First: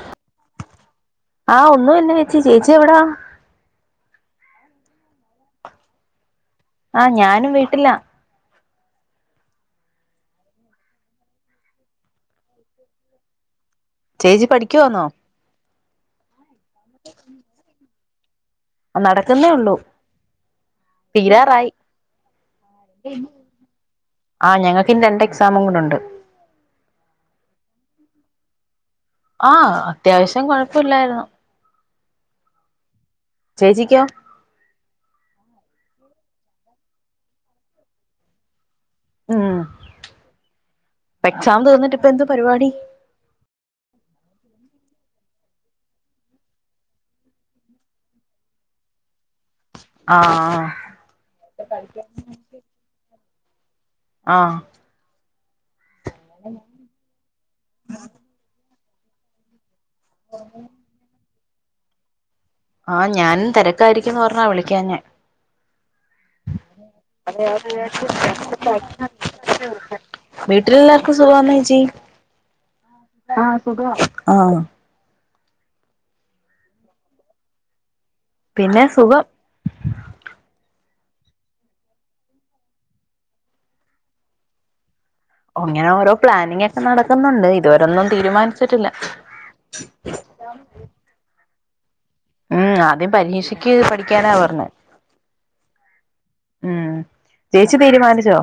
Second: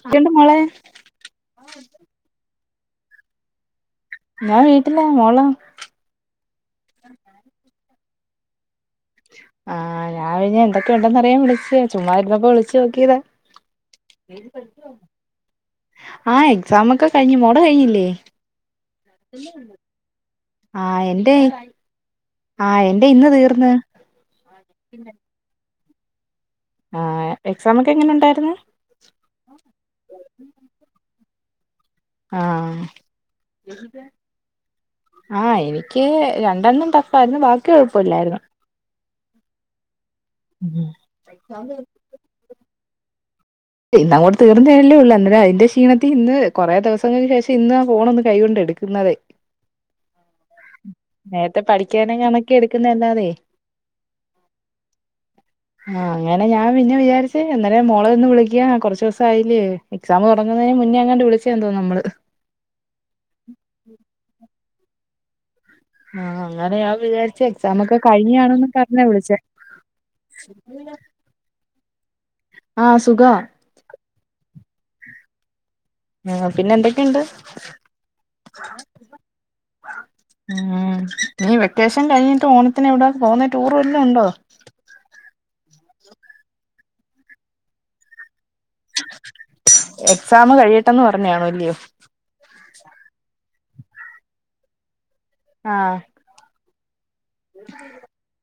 [unintelligible] മോളെ ആഹ് ഒന്നുല്ല ചേച്ചി ചേച്ചി എവടാ ഞാൻ വീട്ടിലെ മോളോ? ആഹ് ഞാനും വീട്ടില ആഹ് ഞാൻ പിന്നെ എന്തൊക്കെ ഒണ്ടെന്ന് അറിയാൻ വിളിച്ചയാ ചുമ്മാതിരുന്നപ്പൊ വിളിച്ചു നോക്കിയതാ ചേച്ചി പഠിക്കുവാന്നോ ആഹ് എക്സാം ഒക്കെ കഴിഞ്ഞ് മോൾടെ കഴിഞ്ഞില്ലേ ആഹ് നടക്കുന്നേ ഒള്ളൂ ആഹ് എന്റെ തീരാറായി ആഹ് എന്റെ ഇന്ന് തീർന്ന് ആഹ് ഞങ്ങക്കിനി രണ്ടേ എക്സാമും കൂടെ ഉണ്ട് ആഹ് എക്സമൊക്കെ എങ്ങനെ ഉണ്ടായിരുന്ന്‌ ആഹ് അത്യാവശ്യം കൊഴപ്പല്ലായിരുന്ന് ആഹ് ചേച്ചിക്കോ ആഹ് എനിക്ക് രണ്ടെണ്ണം ടഫായിരുന്ന് ബാക്കി കൊഴപ്പയില്ലായിരുന്ന് ഉം എക്സാം തീർന്നിട്ട് ഇപ്പം എന്തുവാ പരിപാടി ഇന്ന് അങ്ങോട്ട് തീർന്നല്ലെ ഒള്ള് അന്നേരം അതിന്റെ ക്ഷീണത്തി ഇന്ന് കുറെ ദെവസങ്ങക്ക് ശേഷം ഇന്ന് ആ ഫോണ് ഒന്ന് കൈ കൊണ്ട് എടുക്ക് ആഹ് നേരത്തെ പഠിക്കാൻ എങ്ങാനുക്കെ എടുക്കുന്നതല്ലാതെ ആഹ് ആഹ് അങ്ങനെ ഞാൻ പിന്നെ വിചാരിച്ച് അന്നരം മോളെ ഒന്ന് വിളി ക്കാൻ കൊറച്ച് ദിവസായില്ലെ എക്സാം തൊടങ്ങുന്നതിന് മുന്നേ എങ്ങാണ്ട് വിളിച്ചേ ആന്ന് തോന്ന് നമ്മള് ആഹ് ഞാനും തെരക്കായിരിക്കുന്ന് പറഞ്ഞ വിളിക്കാഞ്ഞെ ആഹ് അങ്ങനെ ഞാൻ വിചാരിച്ച് എക്സാം ഒക്കെ കഴിഞ്ഞാണെന്ന് പറഞ്ഞാ വിളിച്ചേ [inaudible] വീട്ടിലെല്ലാർക്കും സുഖാവാനോ ചേച്ചി? ആഹ് സുഖവാ സുഖവാ ആഹ് ആഹ് പിന്നെ എന്തൊക്കെയുണ്ട് പിന്നെ സുഖം ഉം നീ വെക്കേഷൻ കഴിഞ്ഞിട്ട് ഓണത്തിന് എവിട പോന്നെ ടൂർ വല്ലോം ഉണ്ടോ? ഇങ്ങനെ ഓരോ പ്ലാനിങ്ങ് ഒക്കെ നടക്കുന്നൊണ്ട് ഇതുവരൊന്നും തീരുമാനിച്ചിട്ടില്ല എക്സാമ് കഴിയട്ടന്ന് പറഞ്ഞ് കാണും അല്യോ ഉം ആദ്യം പരീക്ഷക്ക് പഠിക്കാനാ പറഞ്ഞത് ആഹ് ഉം ചേചി തീരുമാനിച്ചോ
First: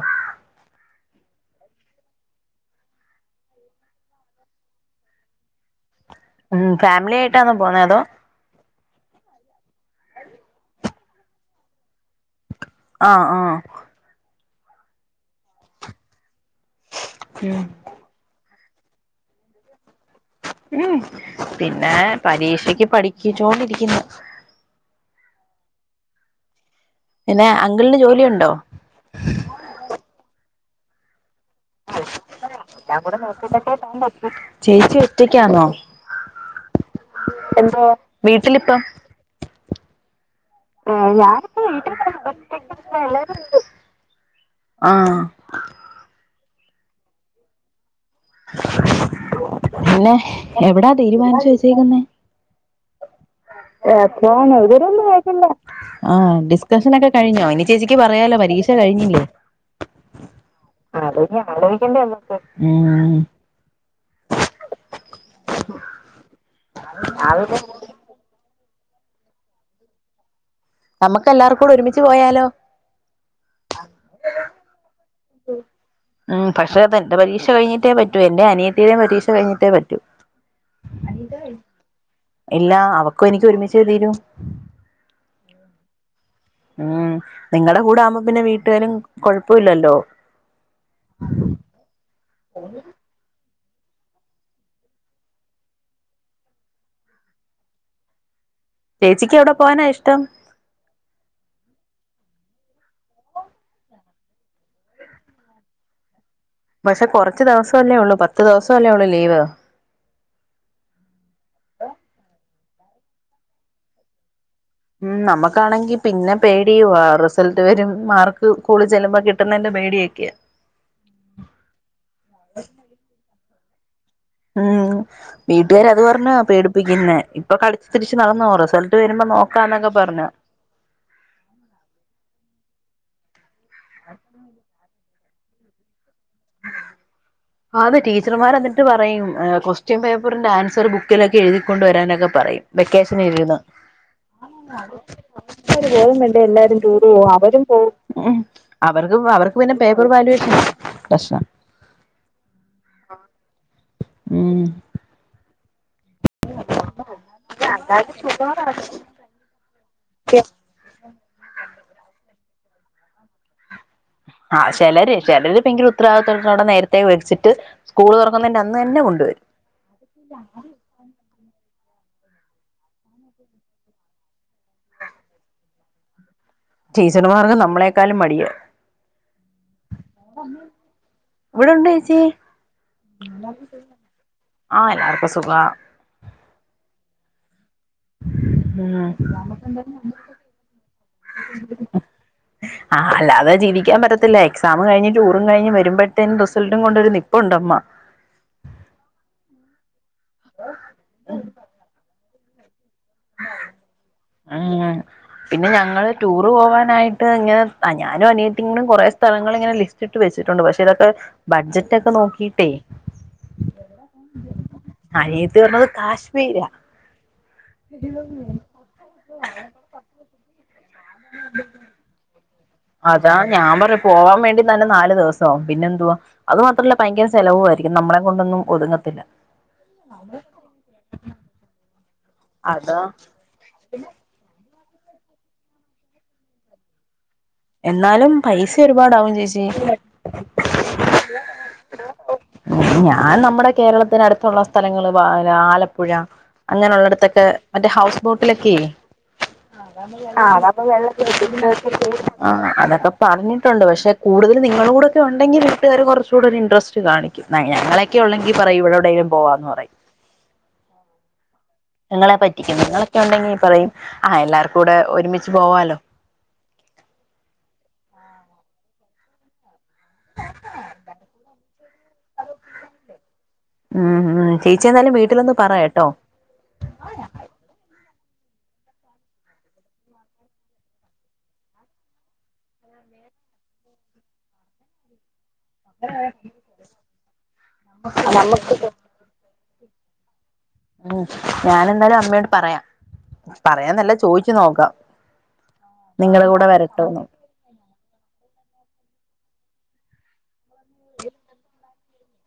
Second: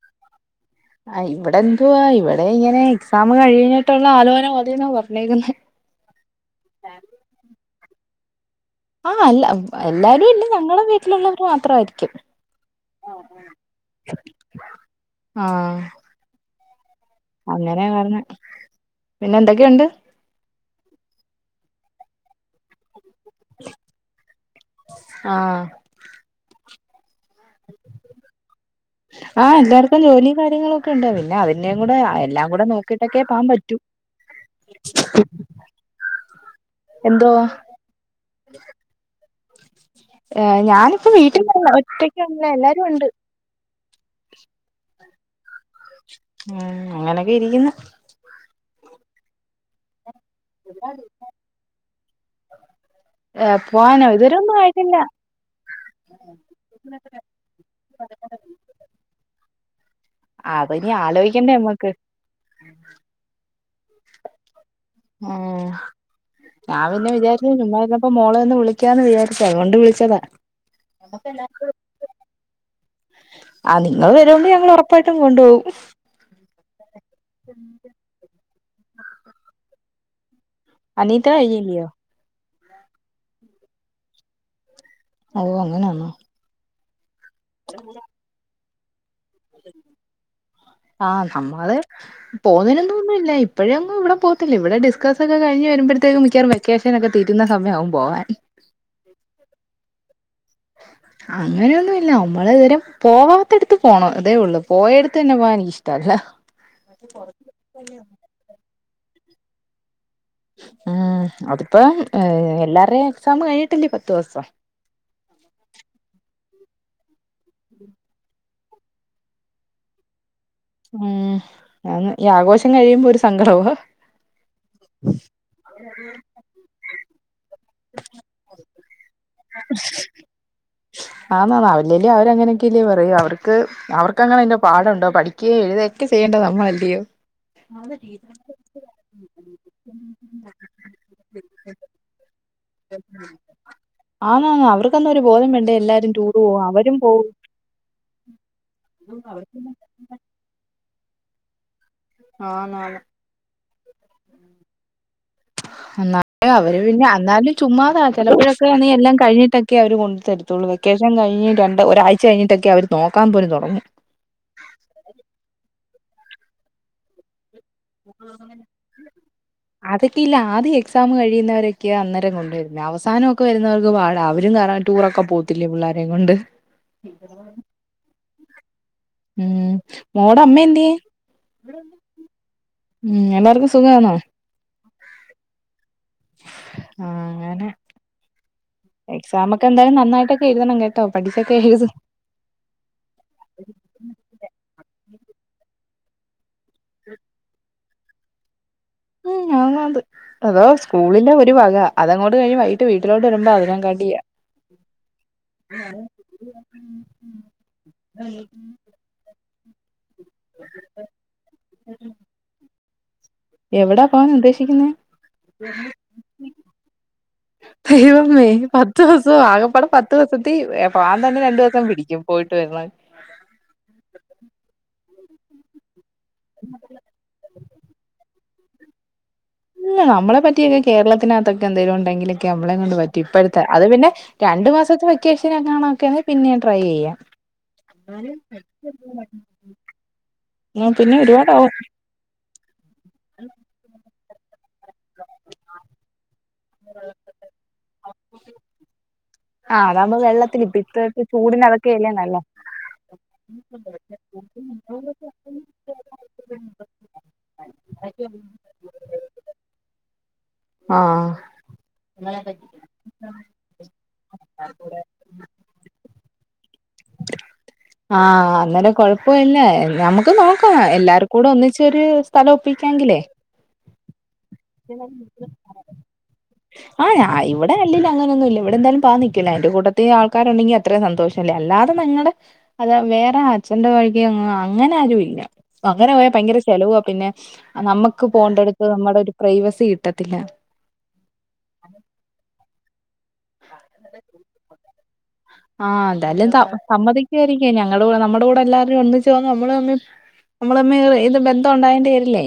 ആഹ് ഇവിടെ എന്തുവാ ഇവിടെ ഇങ്ങനെ എക്സാം കഴിഞ്ഞിട്ടുള്ള ആലോചന മതിന്ന പറഞ്ഞിക്കുന്നെ ഉം ഫാമിലി ആയിട്ടാന്നോ പോന്നേ അതോ ആഹ് അല്ല എല്ലാരും ഇല്ല ഞങ്ങളെ വീട്ടിലുള്ളവർ മാത്രമായിരിക്കും ആഹ് ആഹ് ആഹ് ഉം അങ്ങനെ പറഞ്ഞ പിന്നെ എന്തൊക്കെയുണ്ട് ഉം പിന്നെ പരീക്ഷക്ക് പഠിക്കിച്ചോണ്ടിരിക്കുന്നു ആഹ് പിന്നെ അങ്കിളിന് ജോലിയുണ്ടോ ആഹ് എല്ലാർക്കും ജോലി കാര്യങ്ങളൊക്കെ ഉണ്ടാവ പിന്നെ അവ എന്നും കൂടെ എല്ലാം കൂടെ നോക്കിട്ടൊക്കെ പോകൻ പറ്റൂ. ചേച്ചി ഒറ്റക്കാന്നോ എന്തോ എന്തോ വീട്ടിലിപ്പം എ ഏഹ് ഞാനിപ്പ വീട്ടിൽ ഞാനിപ്പോ അല്ല വീട്ടിൽ ഒറ്റക്കാണല്ല എല്ലാരും ഒറ്റക്കില്ല ഉണ്ട് ആഹ് ഉം അങ്ങനൊക്കെ ഇരിക്കുന്നു പിന്നെ എവിടാ തീരുമാനിച്ചു വെച്ചക്കുന്നേ ഏ പോവാനോ പോണോ ഇതുവരെൊന്നും ഇതു വരെ ആയിട്ടില്ല ഒന്നും കഴിച്ചില്ല ആഹ് ഡിസ്കഷൻ ഒക്കെ കഴിഞ്ഞോ ഇനി ചേച്ചിക്ക് പറയാലോ പരീക്ഷ കഴിഞ്ഞില്ലേ അതിനി അതുപിന്നെ ആലോചിക്കണ്ടേ ആലോചിക്കണ്ടെ നമ്മക്ക് ഉം ആഹ് ഞാൻ പിന്നെ ഞാൻ വിചാരിച്ചു പിന്നെ ചുമ്മ ഇരുന്നപ്പം ഇപ്പൊ മോളെ ഒന്ന് വിളിക്കാന്ന് വിചാരിച്ച അതുകൊണ്ട് വിളിച്ചതാ നമ്മക്ക് എല്ലാർക്കും കൂടി ഒരുമിച്ച് പോയാലോ ആഹ് നിങ്ങൾ വരുങ്കി ഞങ്ങൾ ഉറപ്പായിട്ടും കൊണ്ടുപോകും ഉ്മ് പക്ഷേത എന്റെ പരീക്ഷ കഴിഞ്ഞിട്ടേ പറ്റൂ എന്റെ അനിയത്തിയും പരീക്ഷ കഴിഞ്ഞിട്ടേ പറ്റൂ അനീറ്റ കഴിഞ്ഞില്ലയോ ഇല്ല അവക്കും എനിക്ക് ഒരുമിച്ച് എ തീരു ഓ അങ്ങനെയാണോ ഉം നിങ്ങളടെ കൂടെ ആവുമ്പോ പിന്നെ വീട്ടുകാരും കൊഴപ്പ ഇല്ലല്ലോ ആഹ് നമ്മള് പോകുന്നൊന്നുമില്ല ഇപ്പോഴ ഒന്നും ഇവിടെ പോത്തില്ല ഇവിടെ ഡിസ്കസ്ക്കെഴിഞ്ഞ് വരുമ്പഴത്തേക്ക് മിക്കാറ വെകേഷനൊക്കെ തീരുന്ന സമയമാവും പോകാൻ ചേച്ചിക്ക് എവിടെ പോവാനാ ഇഷ്ടം [unintelligible] അങ്ങനെയൊന്നുമില്ല നമ്മള് ഇതുവരെ പോവാത്തടുത്ത് പോണം അതേ ഉള്ളൂ പോയ അടുത്ത് തന്നെ പോകൻ എനിക്കിഷ്ടല്ല പക്ഷെ കുറച്ച് ദിവസ അല്ലേ ഉള്ളൂ പത്ത് ദിവസം അല്ലേ ഉള്ളൂ ലീവ് ഉം അതിപ്പം എല്ലാരും എക്സാം കഴിഞ്ഞട്ടല്ലേ പത്ത് ദിവസം ഉം നമ്മുക്കാണെങ്കി പിന്നെ പേടിയ റിസൾട്ട് വരും മാർക്ക് സ്കൂളി ചെല്ലുമ്പോൾ കിട്ടുന്നതിന്റെ പേടിയൊക്കെയ ഉം അങ്ങ് ഈ ആഘോഷം കഴിയുമ്പോ ഒരു സങ്കടവ ഉം വീട്ടുകാര് അത് പറഞ്ഞ പേടിപ്പിക്കുന്നേ ഇപ്പൊ കളിച്ചു തിരിച്ച് നടന്നോ റിസൾട്ട് വരുമ്പോ നോക്കാന്നൊക്കെ പറഞ്ഞു ആന്നാ ന അവല്ലല അവരങ്ങനെയൊക്കെല്ലേ പറയ അവർക്ക് അവർക്ക് അങ്ങനെ പാടുണ്ടോ പഠി ഏ ഴ്തൊക്കെ ചെയ്യേണ്ട നമ്മളല്ലിയോ? ആത് ടീച്ചർമാരെന്തെൽ.. പറയും ക്വൊസ്റ്റ്യൻ പേപ്പറിന്റെ ആൻസർ ബുക്കിലൊക്കെ എഴുതിക്കൊണ്ട് വരാനൊക്കെ പറയും. വെക്കേഷൻ ഇരുന്ന് ആന്നാന്ന് അവർക്കൊന്നും ഒരു ബോധം വേണ്ടേ [unintelligible] എല്ലാരും ബോധം ടൂർ വേണ്ടെ പോവാ എല്ലാരും അവരും ടൂറ് പോവും അവരും പോവും ഉം അവർക്ക് അവർക്ക് പിന്നെ പേപ്പർ വാല്യുഷ പ്രശനം. ആണാണ്. ം എന്നാലും അവര് പിന്നെ എന്നാലും അവര് പിന്നെ എന്നാലും ചുമ്മാതാ അതായത് സുഖാണ് ചിലപ്പോഴൊക്കെ നീ എല്ലാംകഴിഞ്ഞിട്ട ക്കെ അവര് കൊണ്ടു തരത്തൊള്ളൂ വെക്കേഷൻ കഴിഞ്ഞ് രണ്ട് ഒരാഴ്ച കഴിഞ്ഞിട്ടൊക്കെ അവര് നോക്കാൻപോലും തുടങ്ങു. ആഹ് ചെലരി ചലര് ഭയങ്കര ഉത്തരവാദിത്വത്തോടെ നേരത്തെ വിച്ചിട്ട് സ്കൂൾ തുറക്കുന്നതിന്റെ അന്ന് തന്നെ കൊണ്ടുവരും. അതൊക്കെ ഇല്ല ആദ്യം എക്സാം കഴിയുന്നവരൊക്കെ അന്നേരം കൊണ്ടുവരുന്ന അവസാനൊക്കെ വരുന്നവർക്ക് പാട അവരും കാരണം ടൂറൊക്കെ പോ ത്തില്ല പിള്ളാരേം കൊണ്ട്. ടീച്ചർമാർക്ക് നമ്മളെക്കാളും മടിയ. ം മോട അമ്മ എന്ത്യേ? ഇവിടെ ഉണ്ടോ ചേച്ചി ഉം എല്ലാർക്കും സുഖാണോ? ആഹ് എല്ലാർക്കും സുഖാ. ആഹ് ഉം എക്സാമോ ക്കെ എന്തായാലും നന്നായിട്ടൊക്കെ എഴുതണം കേട്ടോ പഠിച്ചൊക്കെ എഴുത്. ആഹ് അല്ലാതെ ജീവിക്കാൻ പറ്റത്തില്ല എക്സാം കഴിഞ്ഞ് ടൂറും കഴിഞ് വരുമ്പോഴത്തേും റിസൾട്ടും കൊണ്ടൊരു നിപ്പുണ്ടുമ്മ. ം [unintelligible] അതോ സ്കൂളിന്റെ ഒരു വക അതങ്ങോട്ട് കഴി ട്ട് വീട്ടിലോട്ട് വരുമ്പോ അതിനാകാട്ടിയാ അങ്ങനെ പിന്നെ ഞങ്ങള് ടൂറ് പോവാനായിട്ട് ങ്ങനെ ഞാനും അനിയത്തികൂടി കുറേ സ്ഥ സ്ഥലങ്ങളിങ്ങനെ ലിസ്റ്റിട്ട് വെച്ചിട്ടുണ്ട് പക്ഷെ ഇതൊക്കെ ബഡ്ജറ്റ് ഒക്കെ നോക്കിയിട്ടേ എവിടാ പോവാനുദ്ദേശിക്കുന്നെ? അനിയത്തി പറഞ്ഞത് കാശ്മീരാ ദൈവമേ പത്ത് ദുവസോ ആകപ്പാടെ പത്ത് ദുവസത്തി പോകാൻ തന്നെ രണ്ടു ദിവസം പിടിക്കും പോയിട്ട് വരുണെ അതാ ഞാൻ പറഞ്ഞു പോവാൻ വേണ്ടിതന്നെ നാല് ദിവസാവും പിന്നെ എന്തുവാ അത് മാത്രല്ല ഭയങ്കര സ് ചെലവു ആയിരിക്കും നമ്മളെ കൊണ്ടൊന്നും ഒതുങ്ങത്തില്ല. ഇല്ല നമ്മളെ പറ്റിയൊക്കെ കേരളത്തിനകത്തൊക്കെ എന്തെങ്കലും ഉണ്ടെങ്കിലൊക്കെ നമ്മളെ കൊണ്ട് അതാ പറ്റി ഇപ്പോഴത്തെ അത് പിന്നെ രണ്ടു മാസത്തെ വെക്കേഷനൊ ക്കാണൊക്കെ പിന്നെ ട്രൈ ചെയ്യാ. എന്നാലും പൈസ ഒരുപാടാവും ചേച്ചി. ആഹ് പിന്നെ ഒരുപാടാവും. ഞാൻ നമ്മുടെ കേരളത്തിന്ടുത്തുള്ള സ്ഥലങ്ങള് ആലപ്പുഴ അങ്ങനെയള്ളടത്തൊക്കെ മറ്റേ ഹൗസ് ബോട്ടിലൊക്കെ ആഹ് അതാകുമ്പോ ആഹ് വെള്ളത്തില് ഇപ്പ അതാമ്പൊ ഇപ്പഴത്തെ വെള്ളത്തിൽ ചൂടിന് അതൊക്കെയല്ലേ [unintelligible] നല്ലത് ആഹ് അതൊക്കെ പറഞ്ഞിട്ടുണ്ട് പക്ഷെ കൂടുതൽ നിങ്ങളു കൂടെ ഉണ്ടെങ്കിൽ വട്ടുകാര് കുറച്ചുകൂടി ഒരു ഇൻട്രസ്റ്റ് കാണിക്കും ഞങ്ങളൊക്കെ ള്ളെങ്കി പറയും ഇവിടെവിടെങ്കലും പോവാന്ന് പറയും. ആഹ് നിങ്ങളെ പറ്റിക്കും നിങ്ങളൊക്കെ ഉണ്ടെങ്കിൽ പറയും ആഹ് എല്ലാവർക്കുടെ ഒരുമിച്ച് പോവാലോ. ആഹ് അന്നേരം കൊഴപ്പോയില്ല നമുക്ക് നോക്കാം എല്ലാർകൂടെ ഒന്നിച്ചൊരു സ്ഥലം ഒപ്പിക്കാങ്കിലേ ം ം ചേച്ചി എതായാലും വീട്ടിലൊന്ന് പറേട്ടോ? ആ ഞ ഇവിടെല്ലേലും അങ്ങനൊന്നുല്ല ഇവിടെന്തായാലും പാ നിക്കില്ല എന്റെ കൂട്ടതിൽ ആൾക്കാരുണ്ടെങ്ങി അത്രേം സന്തോഷല്ലേ അല്ലാതെ നിങ്ങളുടെ അത വേറെ അച്ഛന്റെ വഴിക്കങ്ങനെ ആരൂല്ല. അങ്ങനെ പോയാ ഭയങ്കര ചെലവാ പിന്നെ നമ്മുക്ക് നമുക്ക് പോണ്ടടുത്ത് നമ്മുടെ ഒരു പ്രൈവസി കിട്ടത്തില്ല. ഉം ഞാനെന്താലും അമ്മയോട് പറയാം. പറയാന്നല്ല ചോദിച്ചു നോക്കാം ആഹ് നിങ്ങളെ എന്തായാലും സ കൂടെ വരട്ടോന്ന് സമ്മതിക്കയ് ഞങ്ങളുടെ കൂടെ നമ്മുടെ കൂടെ എല്ലാരും ഒന്നിച്ചുന്ന നമ്മള് ഒന്ന് നമ്മള് ഇത് ബന്ധം ഉണ്ടായേണ്ടി വരില്ലേ?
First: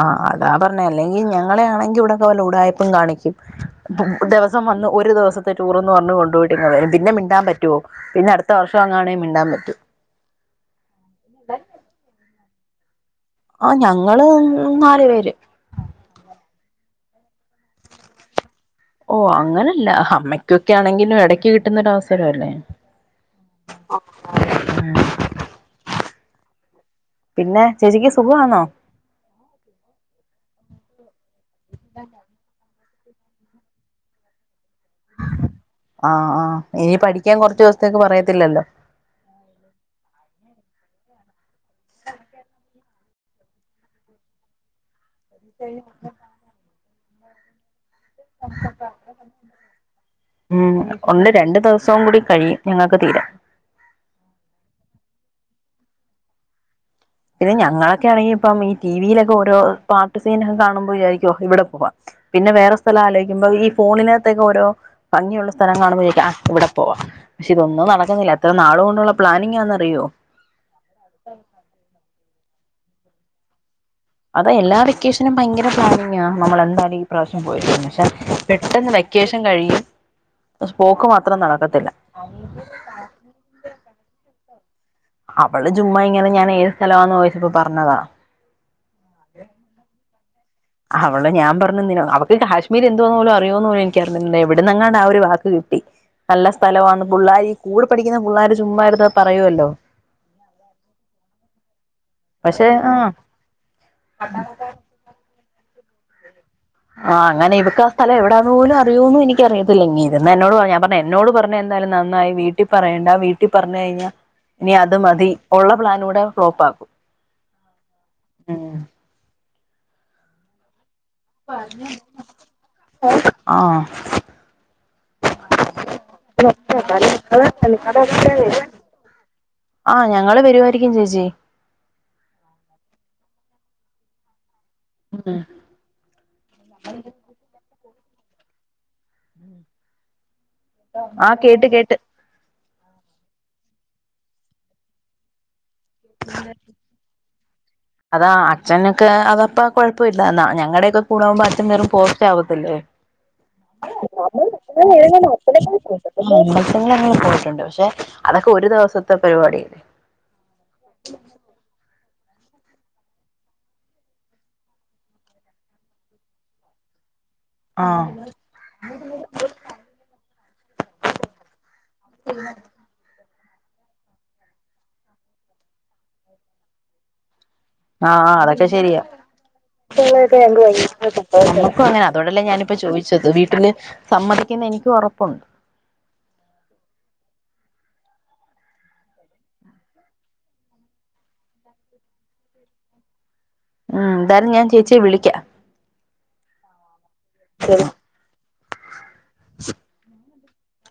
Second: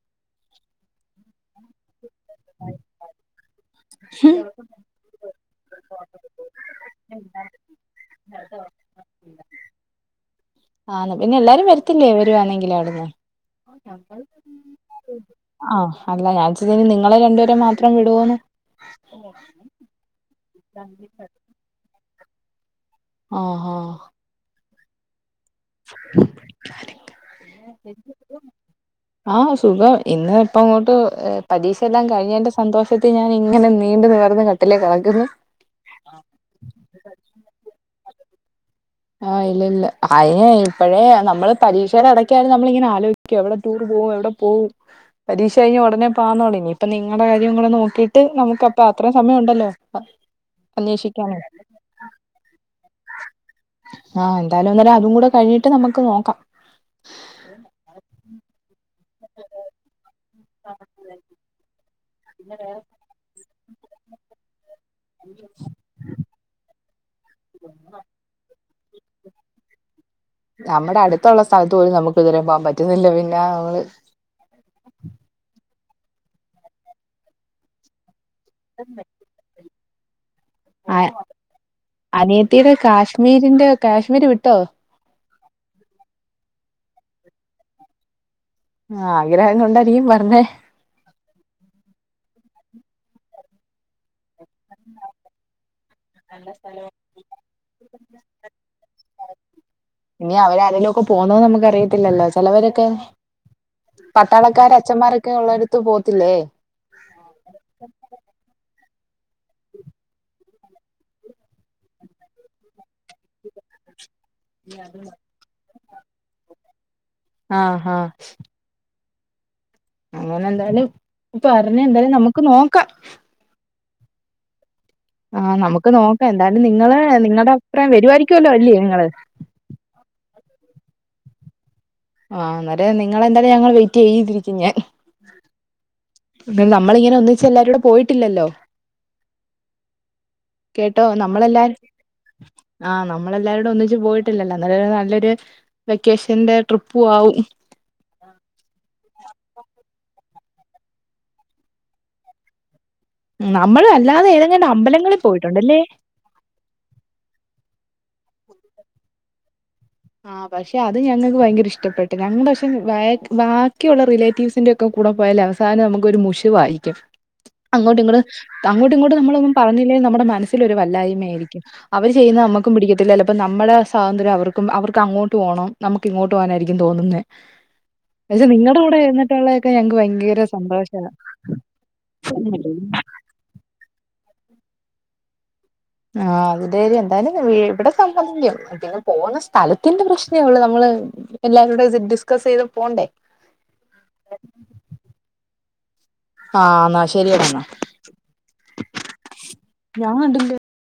ആഹ് അതാ പറഞ്ഞ അല്ലെങ്കിൽ ഞങ്ങളെണെങ്കി ഇവിടെ പോലെ ഉടായപ്പും കാണിക്കും ദിവസം വന്ന് ഒരു ദിവസത്തെ ടൂർന്ന് പറഞ്ഞ് കൊണ്ടപോ പിന്നെ മിണ്ടാൻപറ്റോ പിന്നെ അടുത്ത വർഷം അങ്ങാെങ്ക മിണ്ടാൻ പറ്റ. ആഹ് പിന്നെ എല്ലാരും വരത്തില്ലേ വരുവാണെങ്കില അവിടുന്ന്? ആഹ് ഞങ്ങള് മൂന്നാല് പേര്. ആഹ് അല്ല ഞാൻ വിചാരിച്ച് നിങ്ങളെ രണ്ടുപേരെ മാത്രം വിടോന്ന് ഓ അങ്ങനല്ല അമ്മയ്ക്കൊക്കെ ആണെങ്കിലും ഇടക്ക് കിട്ടുന്നൊര വസരംല്ലേ. ആഹ് ആഹ് പിന്നെ ചേച്ചിക്ക് സുഖാണോ? ആഹ് സുഖം ഇന്ന് ഇപ്പ ഇങ്ങോട്ട് പരീക്ഷയെല്ലാം കഴിഞ്ഞന്റെ സന്തോഷ ത്ത് ഞാന ഇങ്ങനെ നീണ്ടു നേർന്ന് കട്ടിലേ കിടക്കുന്നു. ആഹ് ആഹ് ഇനി പഠിക്കാൻ കുറച്ച് ദിവസത്തേക്ക് പറയത്തില്ലല്ലോ? ആഹ് ഇല്ല ഇല്ല അനെ ഇപ്പോഴേ നമ്മള് പരീക്ഷൽടക്കാലും നമ്മള ഇങ്ങനെ ആലോ എവിടെ ടൂർ പോവും എവിടെ പോവും പരീക്ഷ കഴിഞ്ഞു ഉടെനെ പ ഇനി ഇപ്പ നിങ്ങളുടെ കാര്യം കൂടെ നോക്കി ഇട്ട് നമുക്ക് അപ്പ അത്ര യും സമയം ഉണ്ടല്ലോ അന്വേഷിക്കാന്. രണ്ട് ദിവസവു കൂടി കഴിയും. ഞങ്ങൾക്ക് തീരാൻ ആഹ് എന്തായാലും എന്നാലഅതും കൂടെ കഴിഞ്ഞിട്ട് നമുക്ക് നോക്കാം. പിന്നെ ഞങ്ങളൊക്കെ ആണെങ്കിൽ ഇപ്പം ഈ ടിവിയിലൊക്കെ ഓരോ പാട്ട് സീനൊക്കെ കാണുമ്പോ വിചാരിക്കു ഇവിടെ പോവാം. പിന്നെ വേറെ സ്ഥലം ആലോയ്ക്കുമ്പോ ഈ ഫോണിനത്തേക്കെ ഓരോ ഭംഗിയുള്ള സ്ഥലം കാണുമ്പോഴേക്കാം ആ ഇവിടെ പോവാ പക്ഷെ ഇതൊന്നും നടക്കുന്നില്ല എത്ര നാളുകൊണ്ടുള്ള പ്ലാനിങ്ങാന്ന് അറിയോ? ന്നമ്മുടെ അടുത്തുള്ള സ്ഥലത്ത് പോലും നമുക്ക് ഇതെരേ പോവാം പറ്റുന്നില്ല പിന്നെ അമ്ള് അതേ എല്ലാ വെക്കേഷനും ഭയങ്കര പ്ലാനിങ്ങാ നമ്മളെന്താലും ഈ പ്രാവശ്യം പോയിരിക്കും പക്ഷെ പെട്ടെന്ന് വെക്കേഷൻ കഴിയും പോക്ക് മാത്രം നടന്നിട്ടില്ല അനിയത്തീടെ കാശ്മീരിന്റെ കാശ്മീര് വിട്ടോ അവള് ജുമ്മാ ഇങ്ങനെ ഞാൻ ഏത് സ്ഥലാന്ന് ഓയ്ച്ചപ്പം പർഞ്ഞതാ ആഗ്രഹം കൊണ്ടാടീ പർഞ്ഞേ അവള് ഞാൻപർഞെന്നിനൊ അവക്ക് കാശ്മീര് എന്തോന്നുപോലും അറിയോന്നുലേനി ക്കിഅർഞിന്നെ എവിടന്നങ്ങാണ്ട് ആ ഒരു വാക്ക് കിട്ടി ന്നല്ല സ്ഥലമാണ് പുള്ളാരി കൂടെ പഠിക്കുന്ന പുള്ളാര് ചുമ്മാ ഇര്ന്ന് പറയു വല്ലോ ഞി അവരാരേലും ഒക്കെ പോന്നോ ന്ന് ന്നമുക്ക് അറിയത്തില്ലല്ലോ പക്ഷെ ചെലവരൊക്കെ ആ പട്ടാളക്കാരൻ അച്ചൻമാരൊക്കെ ഉള്ളോരത്ത് പോത്തില്ലേ ആഹ് അങ്ങനെ ഇവക്ക് ആ സ്ഥല എവിടാന്ന് പോലും അിയോന്നും എനിക്കറിയത്തില്ല ങി ഇര്ന്നെ എന്നോട്പർഞാ ഞാൻ പർഞേൻ ന്നോട് പർഞ്ഞേ എന്താലും ന്നന്നായി വീട്ടി പറയണ്ട വീട്ടി പർഞയ്ഞ്ഞാ ഇനി അത് മതി ഉള്ള പ്ലാനൂടെ സ്റ്റോപ്പാക്കും ആഹ് ആഹ് ഉം അങ്ങന എന്തായാലും പർണന്താണെന്ന് എന്തായാലും ന്നമുക്ക് ന്നോക്ക ആഹ് ആഹ് ന്നമുക്ക് ന്നോക്ക എന്തായാലും നിങ്ങള് നിങ്ങടെ അഭിപ്രായം വെരുവായിരിക്കുഎല്ലോ അല്ലേ നിങ്ങള് ആഹ് ഞങ്ങള് വെരുവായിരിക്കും ചേച്ചീ ആഹ് ഇന്നട്ട് നിങ്ങളെന്തായാലും ഞങ്ങള് വെയിറ്റെയ്തിരിക്കും ഞാൻ ആഹ് ഇത് നമ്മളിങ്ങനെ ഒന്നിച്ച് എല്ലാരൂടെ പോയിട്ട്ല്ലല്ലോ കേട്ടോ ആ ന്നമ്മളെല്ലാ കേട്ട് കേട്ട് ആഹ് ന്നമ്മളെല്ലാരൂടെ ഒന്നിച്ച് പോയിട്ടില്ലല്ലോ എന്നാല്ലൊരു നല്ലൊര് വെക്കേഷന്റെ ട്രിപ്പും ആവും ഹ്മ്മ് അതാ അച്ഛന്ക്ക് അതപ്പ കൊഴപ്പവില്ലാ എന്നാ ഞങ്ങടെയൊക്കെ കൂടാവുമ്പോ അച്ഛനൊരു പോസ്റ്റാവത്തില്ലേ നമ്മള് അല്ലാതെ ഏതെങ്ങാണ്ട് അമ്പലങ്ങളിൽ ന്നാപ്പത്തേഴ്ലക്ഷത്തേന് [unintelligible] പത്ത്ലക്ഷം പോയിട്ടുണ്ടല്ലേ കിട്ടുട്ടോ [unintelligible] ഞങ്ങള് പോയിട്ടുണ്ട് പക്ഷെ അതൊക്കെ ഒരു ദിവസത്തെ പരിപാടി ആഹ് പക്ഷെ അത് ഞങ്ങക്ക് ഭയങ്കര ഇഷ്ടപ്പെ ട്ട്, രണ്ട്സം വേക്ക് ബാക്കിയുള്ള റിലേറ്റിവ്സ്ന്റെ കൂടെ പോയല് അവസാനം നമുക്കൊര് മുഷിവായിരിക്കും അങ്ങോട്ട് ആഹ് ഇങ്ങട് അങ്ങോട്ടും ഇങ്ങോട്ടും നമ്മളൊന്നും പറഞ്ഞില്ലേ നമ്മുടെ മനസ്സിലൊരു വല്ലായ്മ ആയിരിക്കും അവര് ചെയ്യുന്നെ നമ്മക്കും പിടിക്കത്തില്ല ചെലപ്പം നമ്മളേ സ്വാതന്ത്ര്യം അവർ ക്കും, അവർക്ക് അങ്ങോട്ട് പോണം നമുക്ക് ഇങ്ങോട്ട് പോവാനായിരിക്കും തോന്നുന്നേ ആഹ് ആഹ് പക്ഷെ അതൊക്കെ നിങ്ങളുടെ കൂടെ ശെരിയാ, ഇരുന്നിട്ടുള്ളതൊക്കെ ഞങ്ങക്ക് [unintelligible] ഭയങ്കര സന്തോഷമാണ് നമുക്കും അങ്ങനാ അതോണ്ടല്ലേ ഞാന്പ്പോ ചോയ് ച്ചത്, വീട്ടില് സമ്മതിക്കുംന്ന് എനിക്ക് ഒറപ്പുണ്ട് ആഹ് ഔധാര്യം എന്തായാലും വീ ഇബടെ സംബന്ധില്ല അതിറ്റങ്ങള് പോണ സ്ഥലത്തിന്റെ പ്രശ്നേ ഒള്ളൂ നമ്മള് എല്ലാരൂടെ ഡി ഡിസ്കസെയ്ത് പോണ്ടേ ആഹ് എന്താലും ഞാൻ ചേച്ചിയേ വിളിക്കാ ആഹ് ഇന്നാ ശെരിയടാ ഇന്നാ. ശരി ഞാൻ കണ്ടില്ല